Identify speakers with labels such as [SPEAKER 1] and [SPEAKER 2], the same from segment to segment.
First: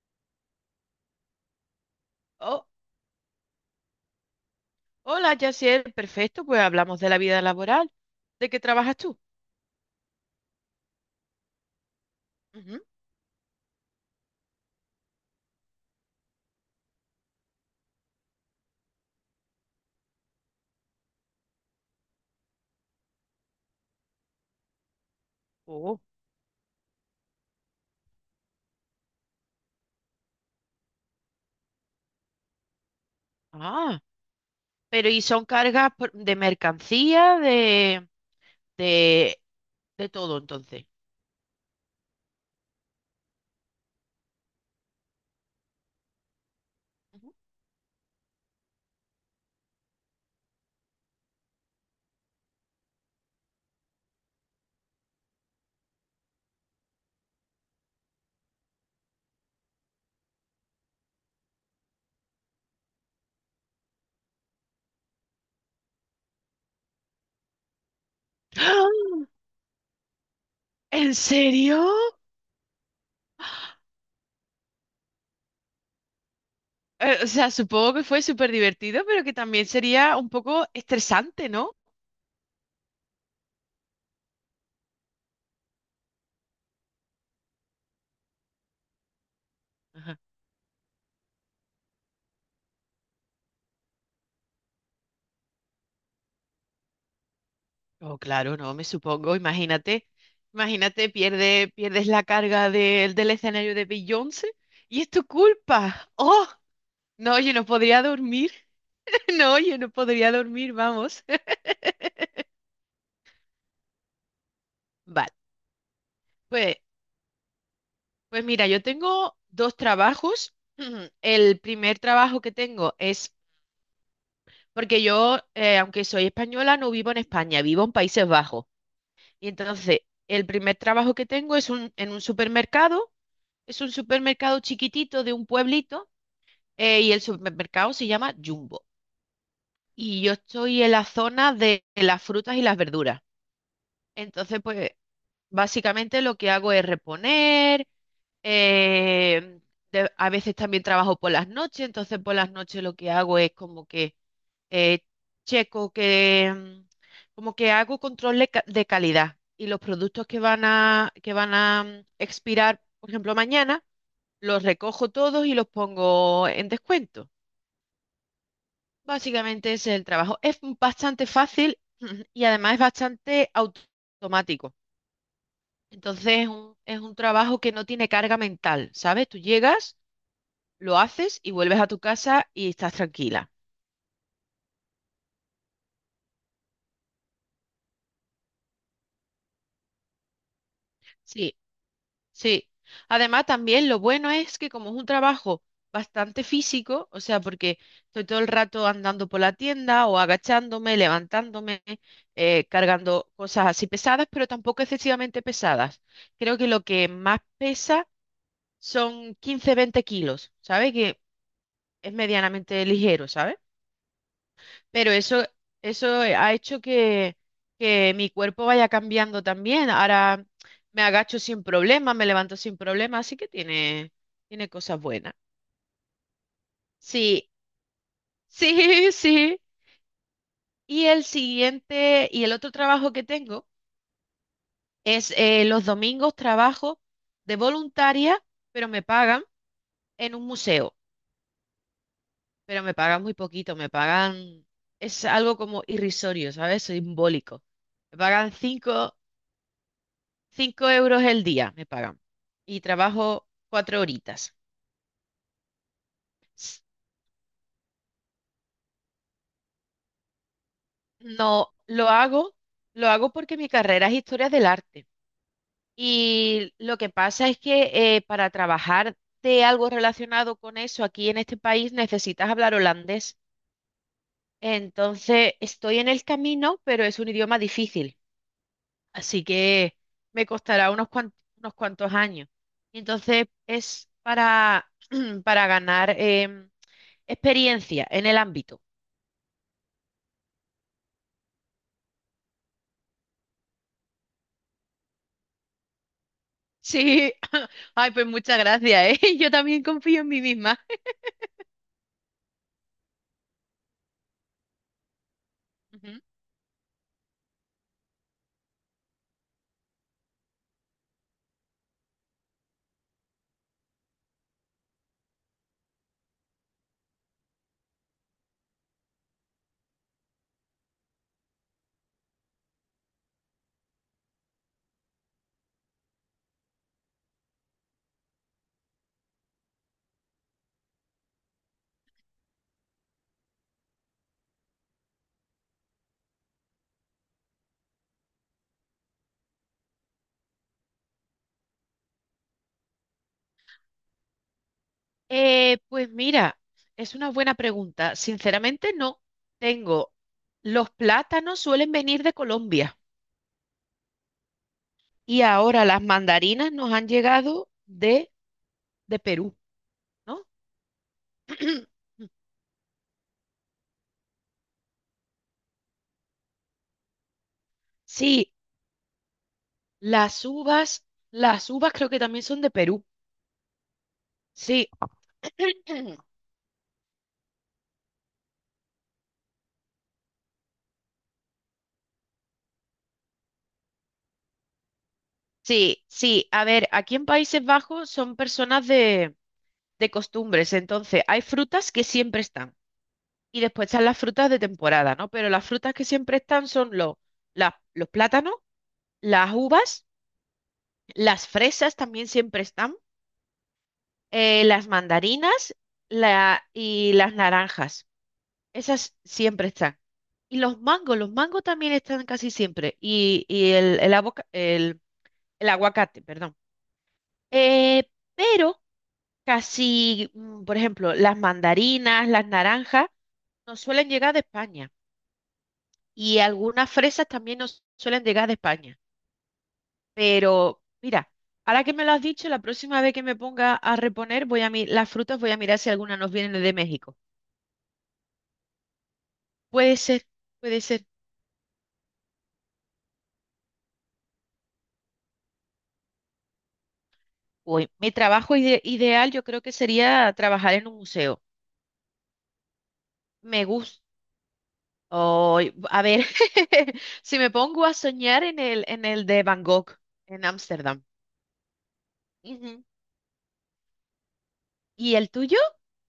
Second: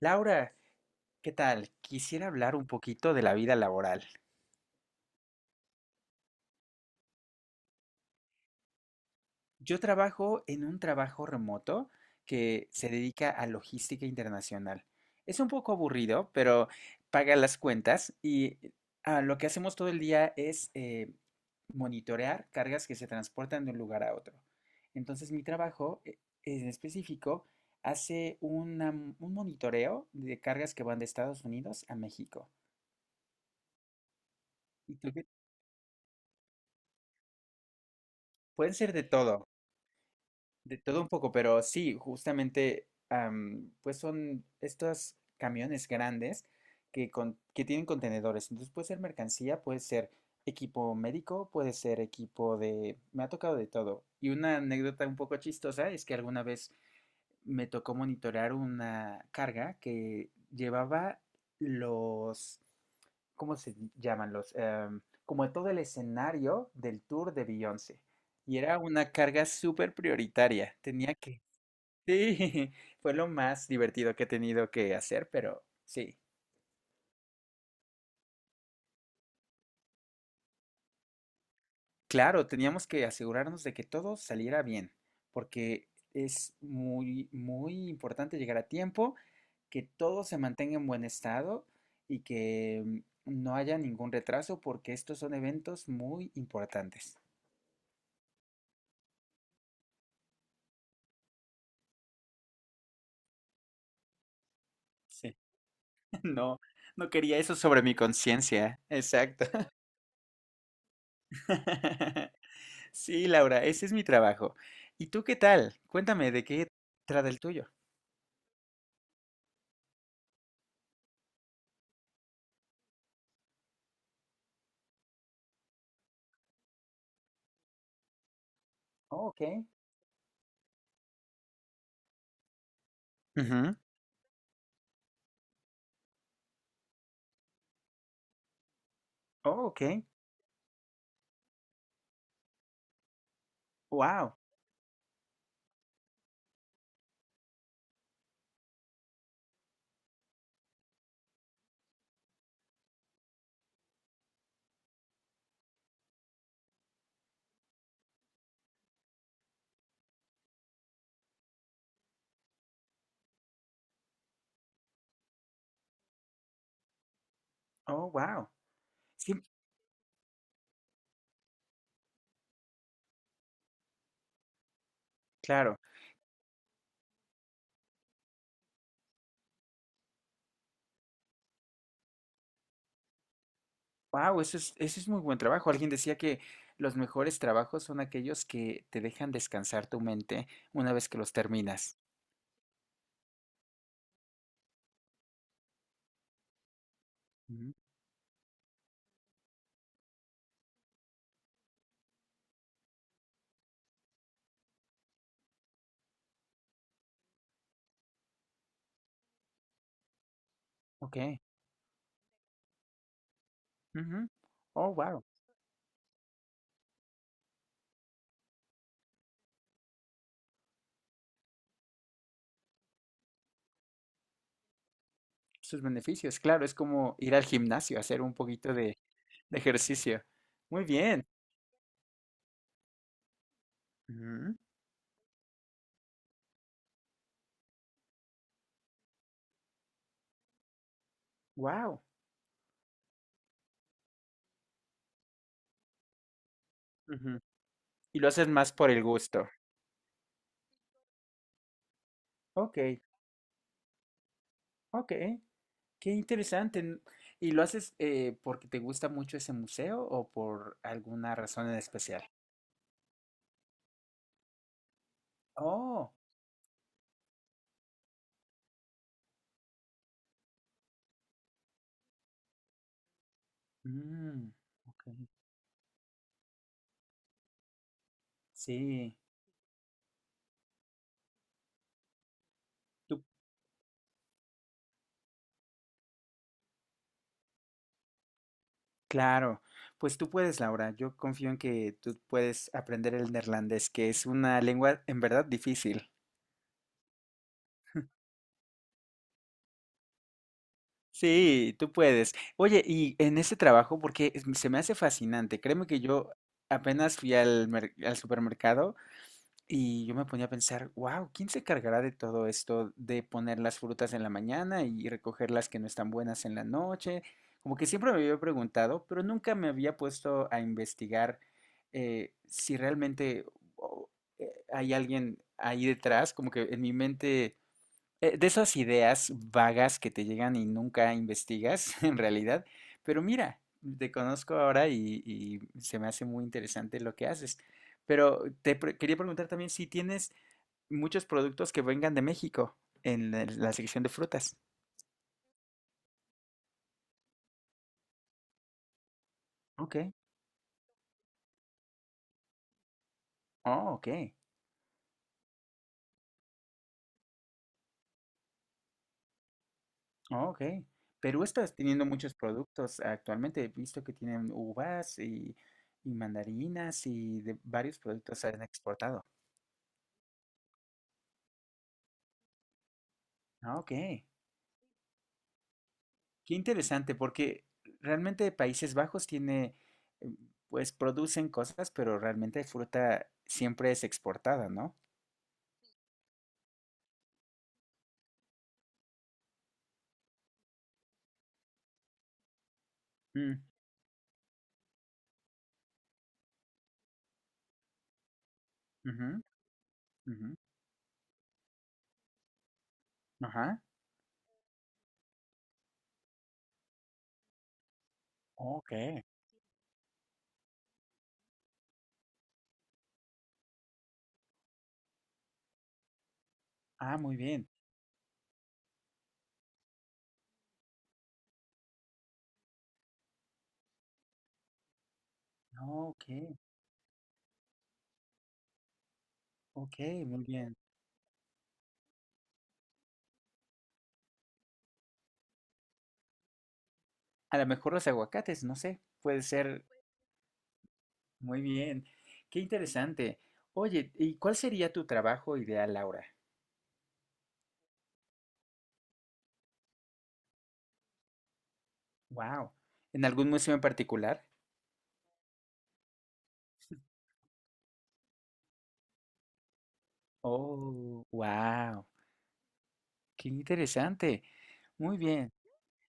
[SPEAKER 1] Laura, ¿qué tal? Quisiera hablar
[SPEAKER 2] Oh,
[SPEAKER 1] un poquito de la vida laboral.
[SPEAKER 2] hola, Yaciel, perfecto, pues hablamos de la vida laboral. ¿De qué trabajas tú?
[SPEAKER 1] Yo trabajo en un trabajo remoto que
[SPEAKER 2] Ujú.
[SPEAKER 1] se dedica a logística internacional. Es un poco aburrido, pero paga las cuentas y lo que hacemos todo el día es monitorear cargas que se transportan de un lugar a otro. Entonces, mi
[SPEAKER 2] Oh,
[SPEAKER 1] trabajo en específico hace una un monitoreo de cargas que van de Estados Unidos a México.
[SPEAKER 2] ah,
[SPEAKER 1] Y
[SPEAKER 2] pero
[SPEAKER 1] tú
[SPEAKER 2] ¿y
[SPEAKER 1] qué-
[SPEAKER 2] son cargas de mercancía,
[SPEAKER 1] Pueden ser de
[SPEAKER 2] de,
[SPEAKER 1] todo.
[SPEAKER 2] de todo
[SPEAKER 1] De
[SPEAKER 2] entonces?
[SPEAKER 1] todo un poco, pero sí, justamente, pues son estos camiones grandes
[SPEAKER 2] Ujú.
[SPEAKER 1] que tienen contenedores. Entonces puede ser mercancía, puede ser equipo médico, puede ser equipo de... Me ha tocado de todo. Y una anécdota un poco chistosa es que alguna vez me tocó monitorear una carga que llevaba los, ¿cómo se llaman? Los, como todo el escenario del tour de Beyoncé. Y era una
[SPEAKER 2] ¡Ah!
[SPEAKER 1] carga súper prioritaria. Tenía
[SPEAKER 2] ¿En
[SPEAKER 1] que...
[SPEAKER 2] serio?
[SPEAKER 1] Sí, fue lo más divertido que he tenido que hacer, pero sí.
[SPEAKER 2] O sea, supongo que fue súper divertido, pero que también sería un poco estresante, ¿no?
[SPEAKER 1] Claro, teníamos que asegurarnos de que todo saliera bien, porque es muy, muy importante llegar a tiempo, que
[SPEAKER 2] Ajá.
[SPEAKER 1] todo se mantenga en buen estado y que no haya ningún retraso, porque estos son eventos muy importantes.
[SPEAKER 2] Oh, claro, no, me supongo, imagínate, imagínate, pierdes la carga del escenario de Beyoncé y es tu
[SPEAKER 1] Sí,
[SPEAKER 2] culpa. ¡Oh!
[SPEAKER 1] no, no
[SPEAKER 2] No,
[SPEAKER 1] quería
[SPEAKER 2] oye,
[SPEAKER 1] eso
[SPEAKER 2] no
[SPEAKER 1] sobre mi
[SPEAKER 2] podría dormir.
[SPEAKER 1] conciencia. Exacto.
[SPEAKER 2] No, oye, no podría dormir, vamos.
[SPEAKER 1] Sí, Laura, ese es mi trabajo. ¿Y tú
[SPEAKER 2] Vale,
[SPEAKER 1] qué tal? Cuéntame de qué
[SPEAKER 2] pues,
[SPEAKER 1] trata el tuyo.
[SPEAKER 2] pues mira, yo tengo dos trabajos. El primer trabajo que tengo es, porque yo, aunque soy española, no vivo en España, vivo en Países Bajos.
[SPEAKER 1] Oh, ok.
[SPEAKER 2] Y entonces, el primer trabajo que tengo es en un supermercado,
[SPEAKER 1] Ujú.
[SPEAKER 2] es un supermercado chiquitito de un pueblito, y el supermercado se llama Jumbo.
[SPEAKER 1] Oh, ok.
[SPEAKER 2] Y yo estoy en la zona de las frutas y las verduras.
[SPEAKER 1] Wow.
[SPEAKER 2] Entonces, pues básicamente lo que hago es reponer, eh, a veces también trabajo por las noches, entonces por las noches lo que hago es como que eh, checo que, como que hago control de calidad y los productos que van a expirar, por ejemplo, mañana, los recojo todos y los pongo en descuento.
[SPEAKER 1] Oh, wow.
[SPEAKER 2] Básicamente ese es el trabajo. Es bastante fácil y además es bastante automático.
[SPEAKER 1] Claro.
[SPEAKER 2] Entonces es un trabajo que no tiene carga mental, ¿sabes? Tú llegas, lo haces y vuelves a tu casa y estás tranquila.
[SPEAKER 1] Wow, eso es muy buen trabajo. Alguien decía que los mejores trabajos son aquellos que te dejan descansar tu mente una vez que los
[SPEAKER 2] Sí,
[SPEAKER 1] terminas.
[SPEAKER 2] sí. Además, también lo bueno es que como es un trabajo bastante físico, o sea,
[SPEAKER 1] Ujú,
[SPEAKER 2] porque estoy todo el rato andando por la tienda o agachándome, levantándome, cargando cosas así pesadas, pero tampoco excesivamente pesadas. Creo que lo que más pesa son 15-20 kilos, ¿sabes?
[SPEAKER 1] ok.
[SPEAKER 2] Que es medianamente ligero, ¿sabes?
[SPEAKER 1] Ujú. Oh,
[SPEAKER 2] Pero
[SPEAKER 1] wow.
[SPEAKER 2] eso ha hecho que mi cuerpo vaya cambiando también. Ahora me agacho sin problema, me levanto sin problema, así que tiene cosas buenas.
[SPEAKER 1] Sus beneficios. Claro, es como ir al
[SPEAKER 2] Sí,
[SPEAKER 1] gimnasio, hacer un poquito
[SPEAKER 2] sí,
[SPEAKER 1] de
[SPEAKER 2] sí.
[SPEAKER 1] ejercicio. Muy
[SPEAKER 2] Y el
[SPEAKER 1] bien.
[SPEAKER 2] siguiente, y el otro trabajo que tengo
[SPEAKER 1] Ujú,
[SPEAKER 2] es, los domingos trabajo de voluntaria, pero me pagan en un museo,
[SPEAKER 1] wow.
[SPEAKER 2] pero me pagan muy poquito, me pagan, es algo como irrisorio, ¿sabes?
[SPEAKER 1] Ujú.
[SPEAKER 2] Simbólico. Me
[SPEAKER 1] Y lo haces
[SPEAKER 2] pagan
[SPEAKER 1] más por el
[SPEAKER 2] cinco
[SPEAKER 1] gusto.
[SPEAKER 2] 5 euros el día me pagan
[SPEAKER 1] Ok,
[SPEAKER 2] y trabajo 4 horitas.
[SPEAKER 1] ok. Qué interesante.
[SPEAKER 2] S-
[SPEAKER 1] ¿Y lo haces porque te gusta mucho ese museo o por alguna razón
[SPEAKER 2] No,
[SPEAKER 1] en
[SPEAKER 2] lo
[SPEAKER 1] especial?
[SPEAKER 2] hago, lo hago porque mi carrera es historia del arte.
[SPEAKER 1] Oh.
[SPEAKER 2] Y lo que pasa es que para trabajar de algo relacionado con eso aquí en este país necesitas hablar holandés.
[SPEAKER 1] Mm, ok,
[SPEAKER 2] Entonces estoy en el camino, pero es un idioma difícil.
[SPEAKER 1] sí,
[SPEAKER 2] Así que me costará unos cuantos años.
[SPEAKER 1] tú,
[SPEAKER 2] Entonces es para, para ganar experiencia en el ámbito.
[SPEAKER 1] claro. Pues tú puedes, Laura. Yo confío en que tú puedes aprender el neerlandés, que es una lengua en verdad difícil.
[SPEAKER 2] Sí, ay, pues muchas gracias, ¿eh? Yo también confío en mí misma.
[SPEAKER 1] Sí, tú puedes. Oye, y en ese trabajo, porque se me hace fascinante, créeme que
[SPEAKER 2] Ujú.
[SPEAKER 1] yo apenas fui al, al supermercado. Y yo me ponía a pensar, wow, ¿quién se cargará de todo esto de poner las frutas en la mañana y recoger las que no están buenas en la noche? Como que siempre me había preguntado, pero nunca me había puesto a investigar si realmente o- hay alguien ahí detrás, como que en mi mente de esas ideas vagas que te llegan y nunca investigas en realidad, pero mira, te conozco ahora y se me hace muy interesante lo que haces. Pero te quería preguntar también si tienes muchos productos que vengan de México en la, la sección de frutas.
[SPEAKER 2] Pues mira, es una buena pregunta. Sinceramente no
[SPEAKER 1] Ok.
[SPEAKER 2] tengo. Los plátanos suelen venir de Colombia
[SPEAKER 1] Oh, ok.
[SPEAKER 2] y ahora las mandarinas nos han llegado de Perú, ¿no?
[SPEAKER 1] Oh, ok. Perú está teniendo muchos productos actualmente. He visto que tienen uvas y mandarinas y de varios productos se
[SPEAKER 2] Sí,
[SPEAKER 1] han exportado.
[SPEAKER 2] las uvas, las uvas creo que también son de Perú.
[SPEAKER 1] Ah, ok.
[SPEAKER 2] Sí,
[SPEAKER 1] Qué interesante, porque realmente Países Bajos tiene, eh, pues producen cosas, pero realmente fruta siempre es exportada, ¿no?
[SPEAKER 2] sí, sí. A ver, aquí en Países Bajos son personas de costumbres. Entonces, hay frutas que siempre están
[SPEAKER 1] Mm,
[SPEAKER 2] y después están las frutas de temporada, ¿no? Pero las frutas que siempre están son los plátanos,
[SPEAKER 1] ujú,
[SPEAKER 2] las uvas,
[SPEAKER 1] ujú,
[SPEAKER 2] las fresas también siempre están,
[SPEAKER 1] ajá.
[SPEAKER 2] las mandarinas y las naranjas.
[SPEAKER 1] Ok.
[SPEAKER 2] Esas siempre están. Y los mangos también están casi siempre. Y el aguacate, perdón.
[SPEAKER 1] Ah, muy bien.
[SPEAKER 2] Eh, pero casi, por ejemplo, las mandarinas, las naranjas nos suelen llegar de España
[SPEAKER 1] Ah, ok,
[SPEAKER 2] y algunas fresas también nos suelen llegar de España.
[SPEAKER 1] ok, muy
[SPEAKER 2] Pero
[SPEAKER 1] bien.
[SPEAKER 2] mira, ahora que me lo has dicho, la próxima vez que me ponga a reponer, las frutas voy a mirar si alguna nos viene de México.
[SPEAKER 1] A lo mejor los aguacates, no sé, puede ser
[SPEAKER 2] Puede ser, puede ser.
[SPEAKER 1] muy bien. Qué interesante. Oye, ¿y cuál sería tu trabajo ideal, Laura?
[SPEAKER 2] Uy, mi trabajo ideal yo creo que sería trabajar en un museo.
[SPEAKER 1] Wow. ¿En algún
[SPEAKER 2] Me
[SPEAKER 1] museo en
[SPEAKER 2] gusta.
[SPEAKER 1] particular?
[SPEAKER 2] Ay, a ver, si me pongo a soñar en el de Van Gogh, en Ámsterdam.
[SPEAKER 1] Oh, wow.
[SPEAKER 2] Ujú.
[SPEAKER 1] Qué interesante. Muy
[SPEAKER 2] ¿Y el
[SPEAKER 1] bien.
[SPEAKER 2] tuyo?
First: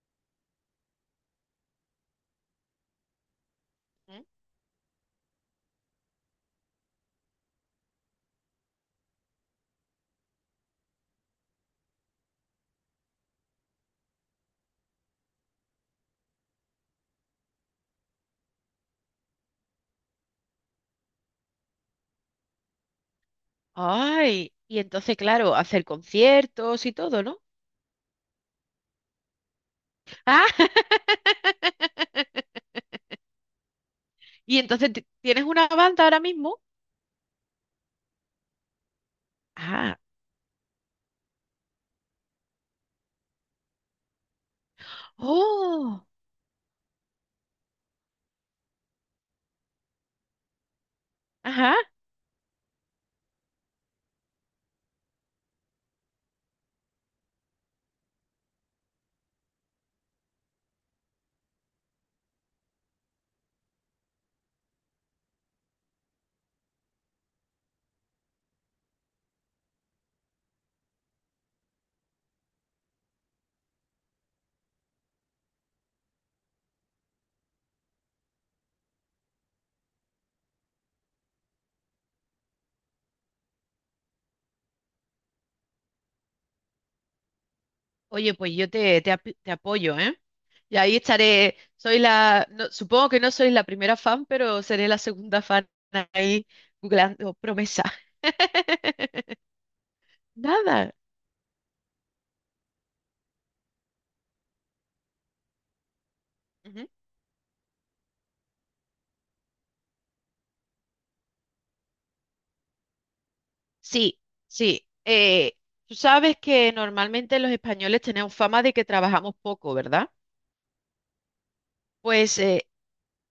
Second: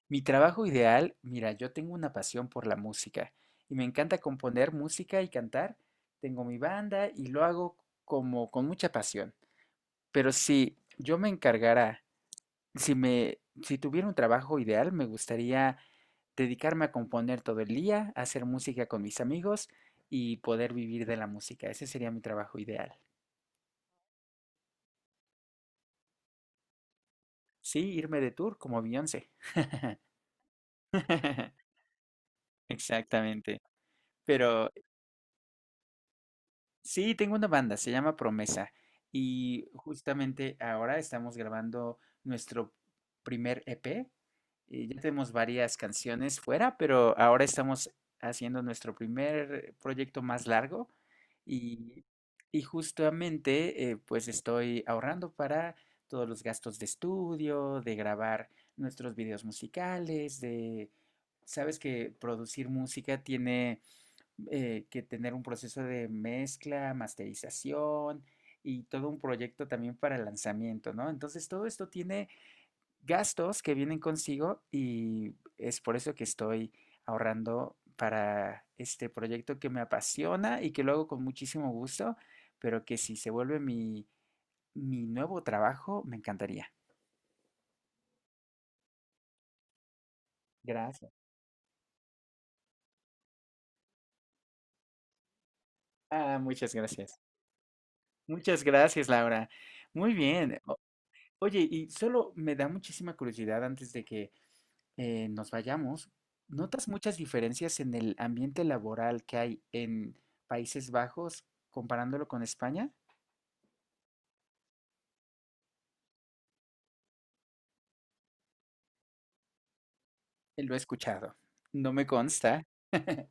[SPEAKER 1] Mi trabajo ideal, mira, yo tengo una pasión por la música y me encanta componer música y cantar. Tengo mi banda y lo hago como con mucha pasión. Pero si yo me encargara, si me, si tuviera un trabajo ideal, me gustaría dedicarme a componer todo el día, hacer música con mis amigos y poder vivir de la música. Ese sería mi trabajo ideal.
[SPEAKER 2] Ay, y entonces, claro, hacer conciertos y todo, ¿no?
[SPEAKER 1] Sí, irme de tour como Beyoncé.
[SPEAKER 2] Ah,
[SPEAKER 1] Exactamente.
[SPEAKER 2] y
[SPEAKER 1] Pero
[SPEAKER 2] entonces tienes una banda ahora mismo.
[SPEAKER 1] sí, tengo una banda, se llama Promesa y
[SPEAKER 2] Ah,
[SPEAKER 1] justamente ahora estamos grabando nuestro primer EP, y ya tenemos varias
[SPEAKER 2] oh,
[SPEAKER 1] canciones fuera, pero ahora estamos haciendo nuestro primer proyecto más largo
[SPEAKER 2] ajá.
[SPEAKER 1] y, y justamente pues estoy ahorrando para todos los gastos de estudio, de grabar nuestros videos musicales, de... Sabes que producir música tiene que tener un proceso de mezcla, masterización y todo un proyecto también para lanzamiento, ¿no? Entonces todo esto tiene gastos que vienen consigo y es por eso que estoy ahorrando para este proyecto que me apasiona y que lo hago con muchísimo gusto, pero que si se vuelve mi, mi nuevo trabajo, me encantaría.
[SPEAKER 2] Oye, pues yo te apoyo, ¿eh? Y ahí
[SPEAKER 1] Gracias.
[SPEAKER 2] estaré. Soy la, no- Supongo que no soy la primera fan, pero seré la segunda fan
[SPEAKER 1] Ah,
[SPEAKER 2] ahí
[SPEAKER 1] muchas gracias.
[SPEAKER 2] googleando promesa.
[SPEAKER 1] Muchas gracias, Laura. Muy bien. O-
[SPEAKER 2] Nada.
[SPEAKER 1] Oye, y solo me da muchísima curiosidad antes de que nos vayamos, ¿notas
[SPEAKER 2] Ujú.
[SPEAKER 1] muchas diferencias en el ambiente laboral que hay en Países Bajos comparándolo con España?
[SPEAKER 2] Sí, sí. Tú sabes que normalmente los españoles tenemos fama de que trabajamos poco, ¿verdad?
[SPEAKER 1] Lo he escuchado. No me
[SPEAKER 2] Pues
[SPEAKER 1] consta.
[SPEAKER 2] eh,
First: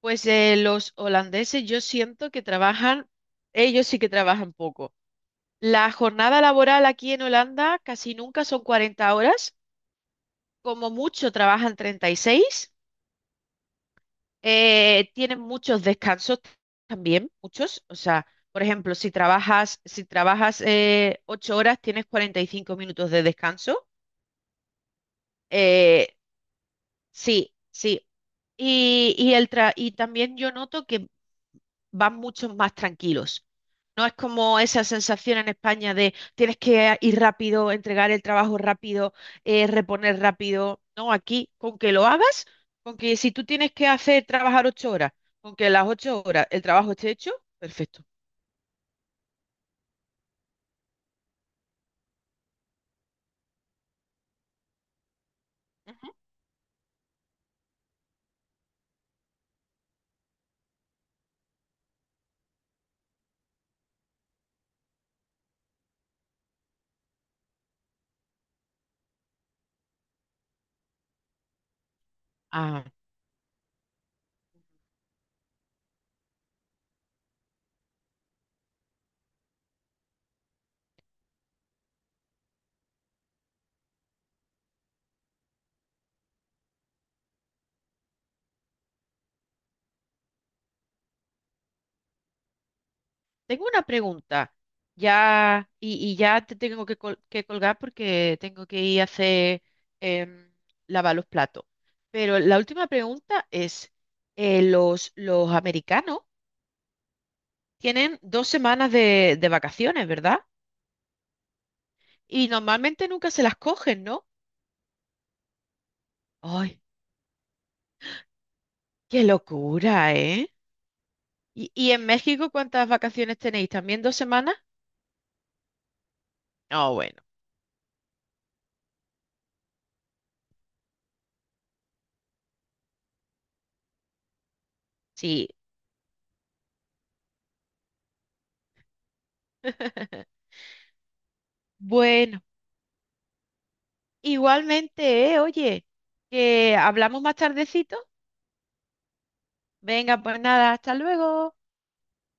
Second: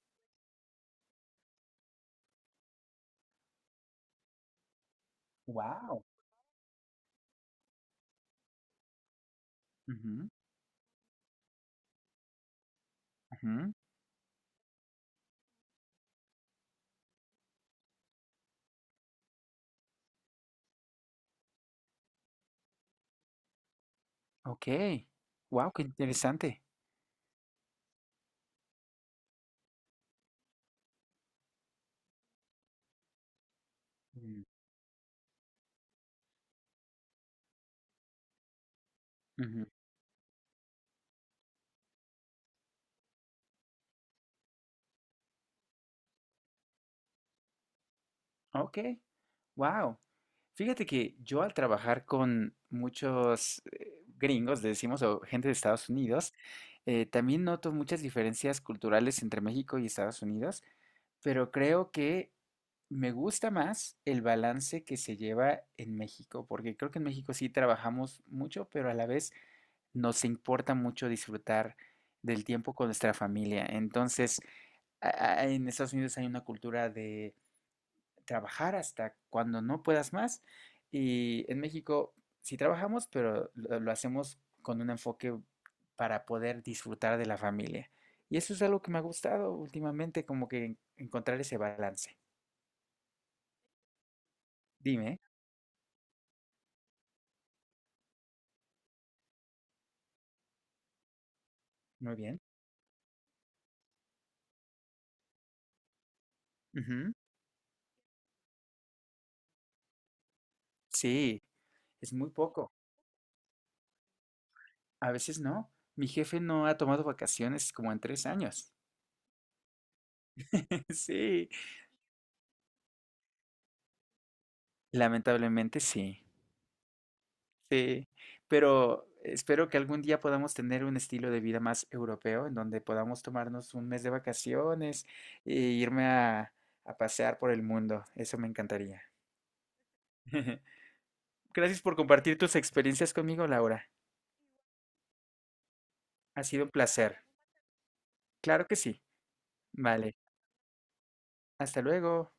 [SPEAKER 2] Pues los holandeses yo siento que trabajan, ellos sí que trabajan poco. La
[SPEAKER 1] Wow.
[SPEAKER 2] jornada laboral aquí en Holanda casi nunca son 40 horas, como mucho trabajan 36, tienen muchos descansos también, muchos. O sea, por ejemplo, si trabajas 8 horas, tienes 45 minutos de descanso.
[SPEAKER 1] Ok. Wow, qué
[SPEAKER 2] Eh,
[SPEAKER 1] interesante.
[SPEAKER 2] sí, sí. Y también yo noto que van mucho más tranquilos. No es
[SPEAKER 1] Mm,
[SPEAKER 2] como esa sensación en España de tienes que ir rápido, entregar el trabajo rápido,
[SPEAKER 1] ujú.
[SPEAKER 2] reponer rápido. No, aquí con que lo hagas, con que si tú tienes que hacer trabajar 8 horas, con que las 8 horas el trabajo esté hecho, perfecto.
[SPEAKER 1] Ok. Wow. Fíjate que yo al trabajar con muchos gringos, le decimos, o gente de Estados
[SPEAKER 2] Ujú.
[SPEAKER 1] Unidos, también noto muchas diferencias culturales entre México y Estados Unidos. Pero creo que me gusta más el balance que se lleva en México, porque creo que en México sí trabajamos mucho, pero a la vez nos importa mucho disfrutar del tiempo
[SPEAKER 2] Ah,
[SPEAKER 1] con nuestra familia. Entonces, a- en Estados Unidos hay una cultura de trabajar hasta cuando no puedas más, y en México sí trabajamos, pero lo hacemos con un enfoque para poder disfrutar de la familia. Y eso es algo que me ha gustado últimamente, como que encontrar ese balance.
[SPEAKER 2] tengo una pregunta,
[SPEAKER 1] Dime,
[SPEAKER 2] ya, y ya te tengo que colgar porque tengo que ir a hacer, em, lavar los platos.
[SPEAKER 1] muy
[SPEAKER 2] Pero
[SPEAKER 1] bien.
[SPEAKER 2] la última pregunta es, los americanos
[SPEAKER 1] Ujú.
[SPEAKER 2] tienen 2 semanas de vacaciones, ¿verdad?
[SPEAKER 1] Sí, es muy
[SPEAKER 2] Y
[SPEAKER 1] poco.
[SPEAKER 2] normalmente nunca se las cogen, ¿no?
[SPEAKER 1] A veces no. Mi jefe no ha
[SPEAKER 2] ¡Ay,
[SPEAKER 1] tomado vacaciones como en tres años.
[SPEAKER 2] qué locura, eh!
[SPEAKER 1] Sí,
[SPEAKER 2] ¿Y en México cuántas vacaciones tenéis? ¿También 2 semanas?
[SPEAKER 1] lamentablemente sí.
[SPEAKER 2] Ah, bueno,
[SPEAKER 1] Sí, pero espero que algún día podamos tener un estilo de vida más europeo en donde podamos tomarnos un mes de vacaciones
[SPEAKER 2] sí.
[SPEAKER 1] e irme a pasear por el mundo. Eso me encantaría. Gracias por compartir
[SPEAKER 2] Bueno.
[SPEAKER 1] tus experiencias conmigo, Laura.
[SPEAKER 2] Igualmente, oye,
[SPEAKER 1] Ha sido un
[SPEAKER 2] que
[SPEAKER 1] placer.
[SPEAKER 2] hablamos más tardecito.
[SPEAKER 1] Claro que sí. Vale,
[SPEAKER 2] Venga, pues nada, hasta luego.
[SPEAKER 1] hasta luego.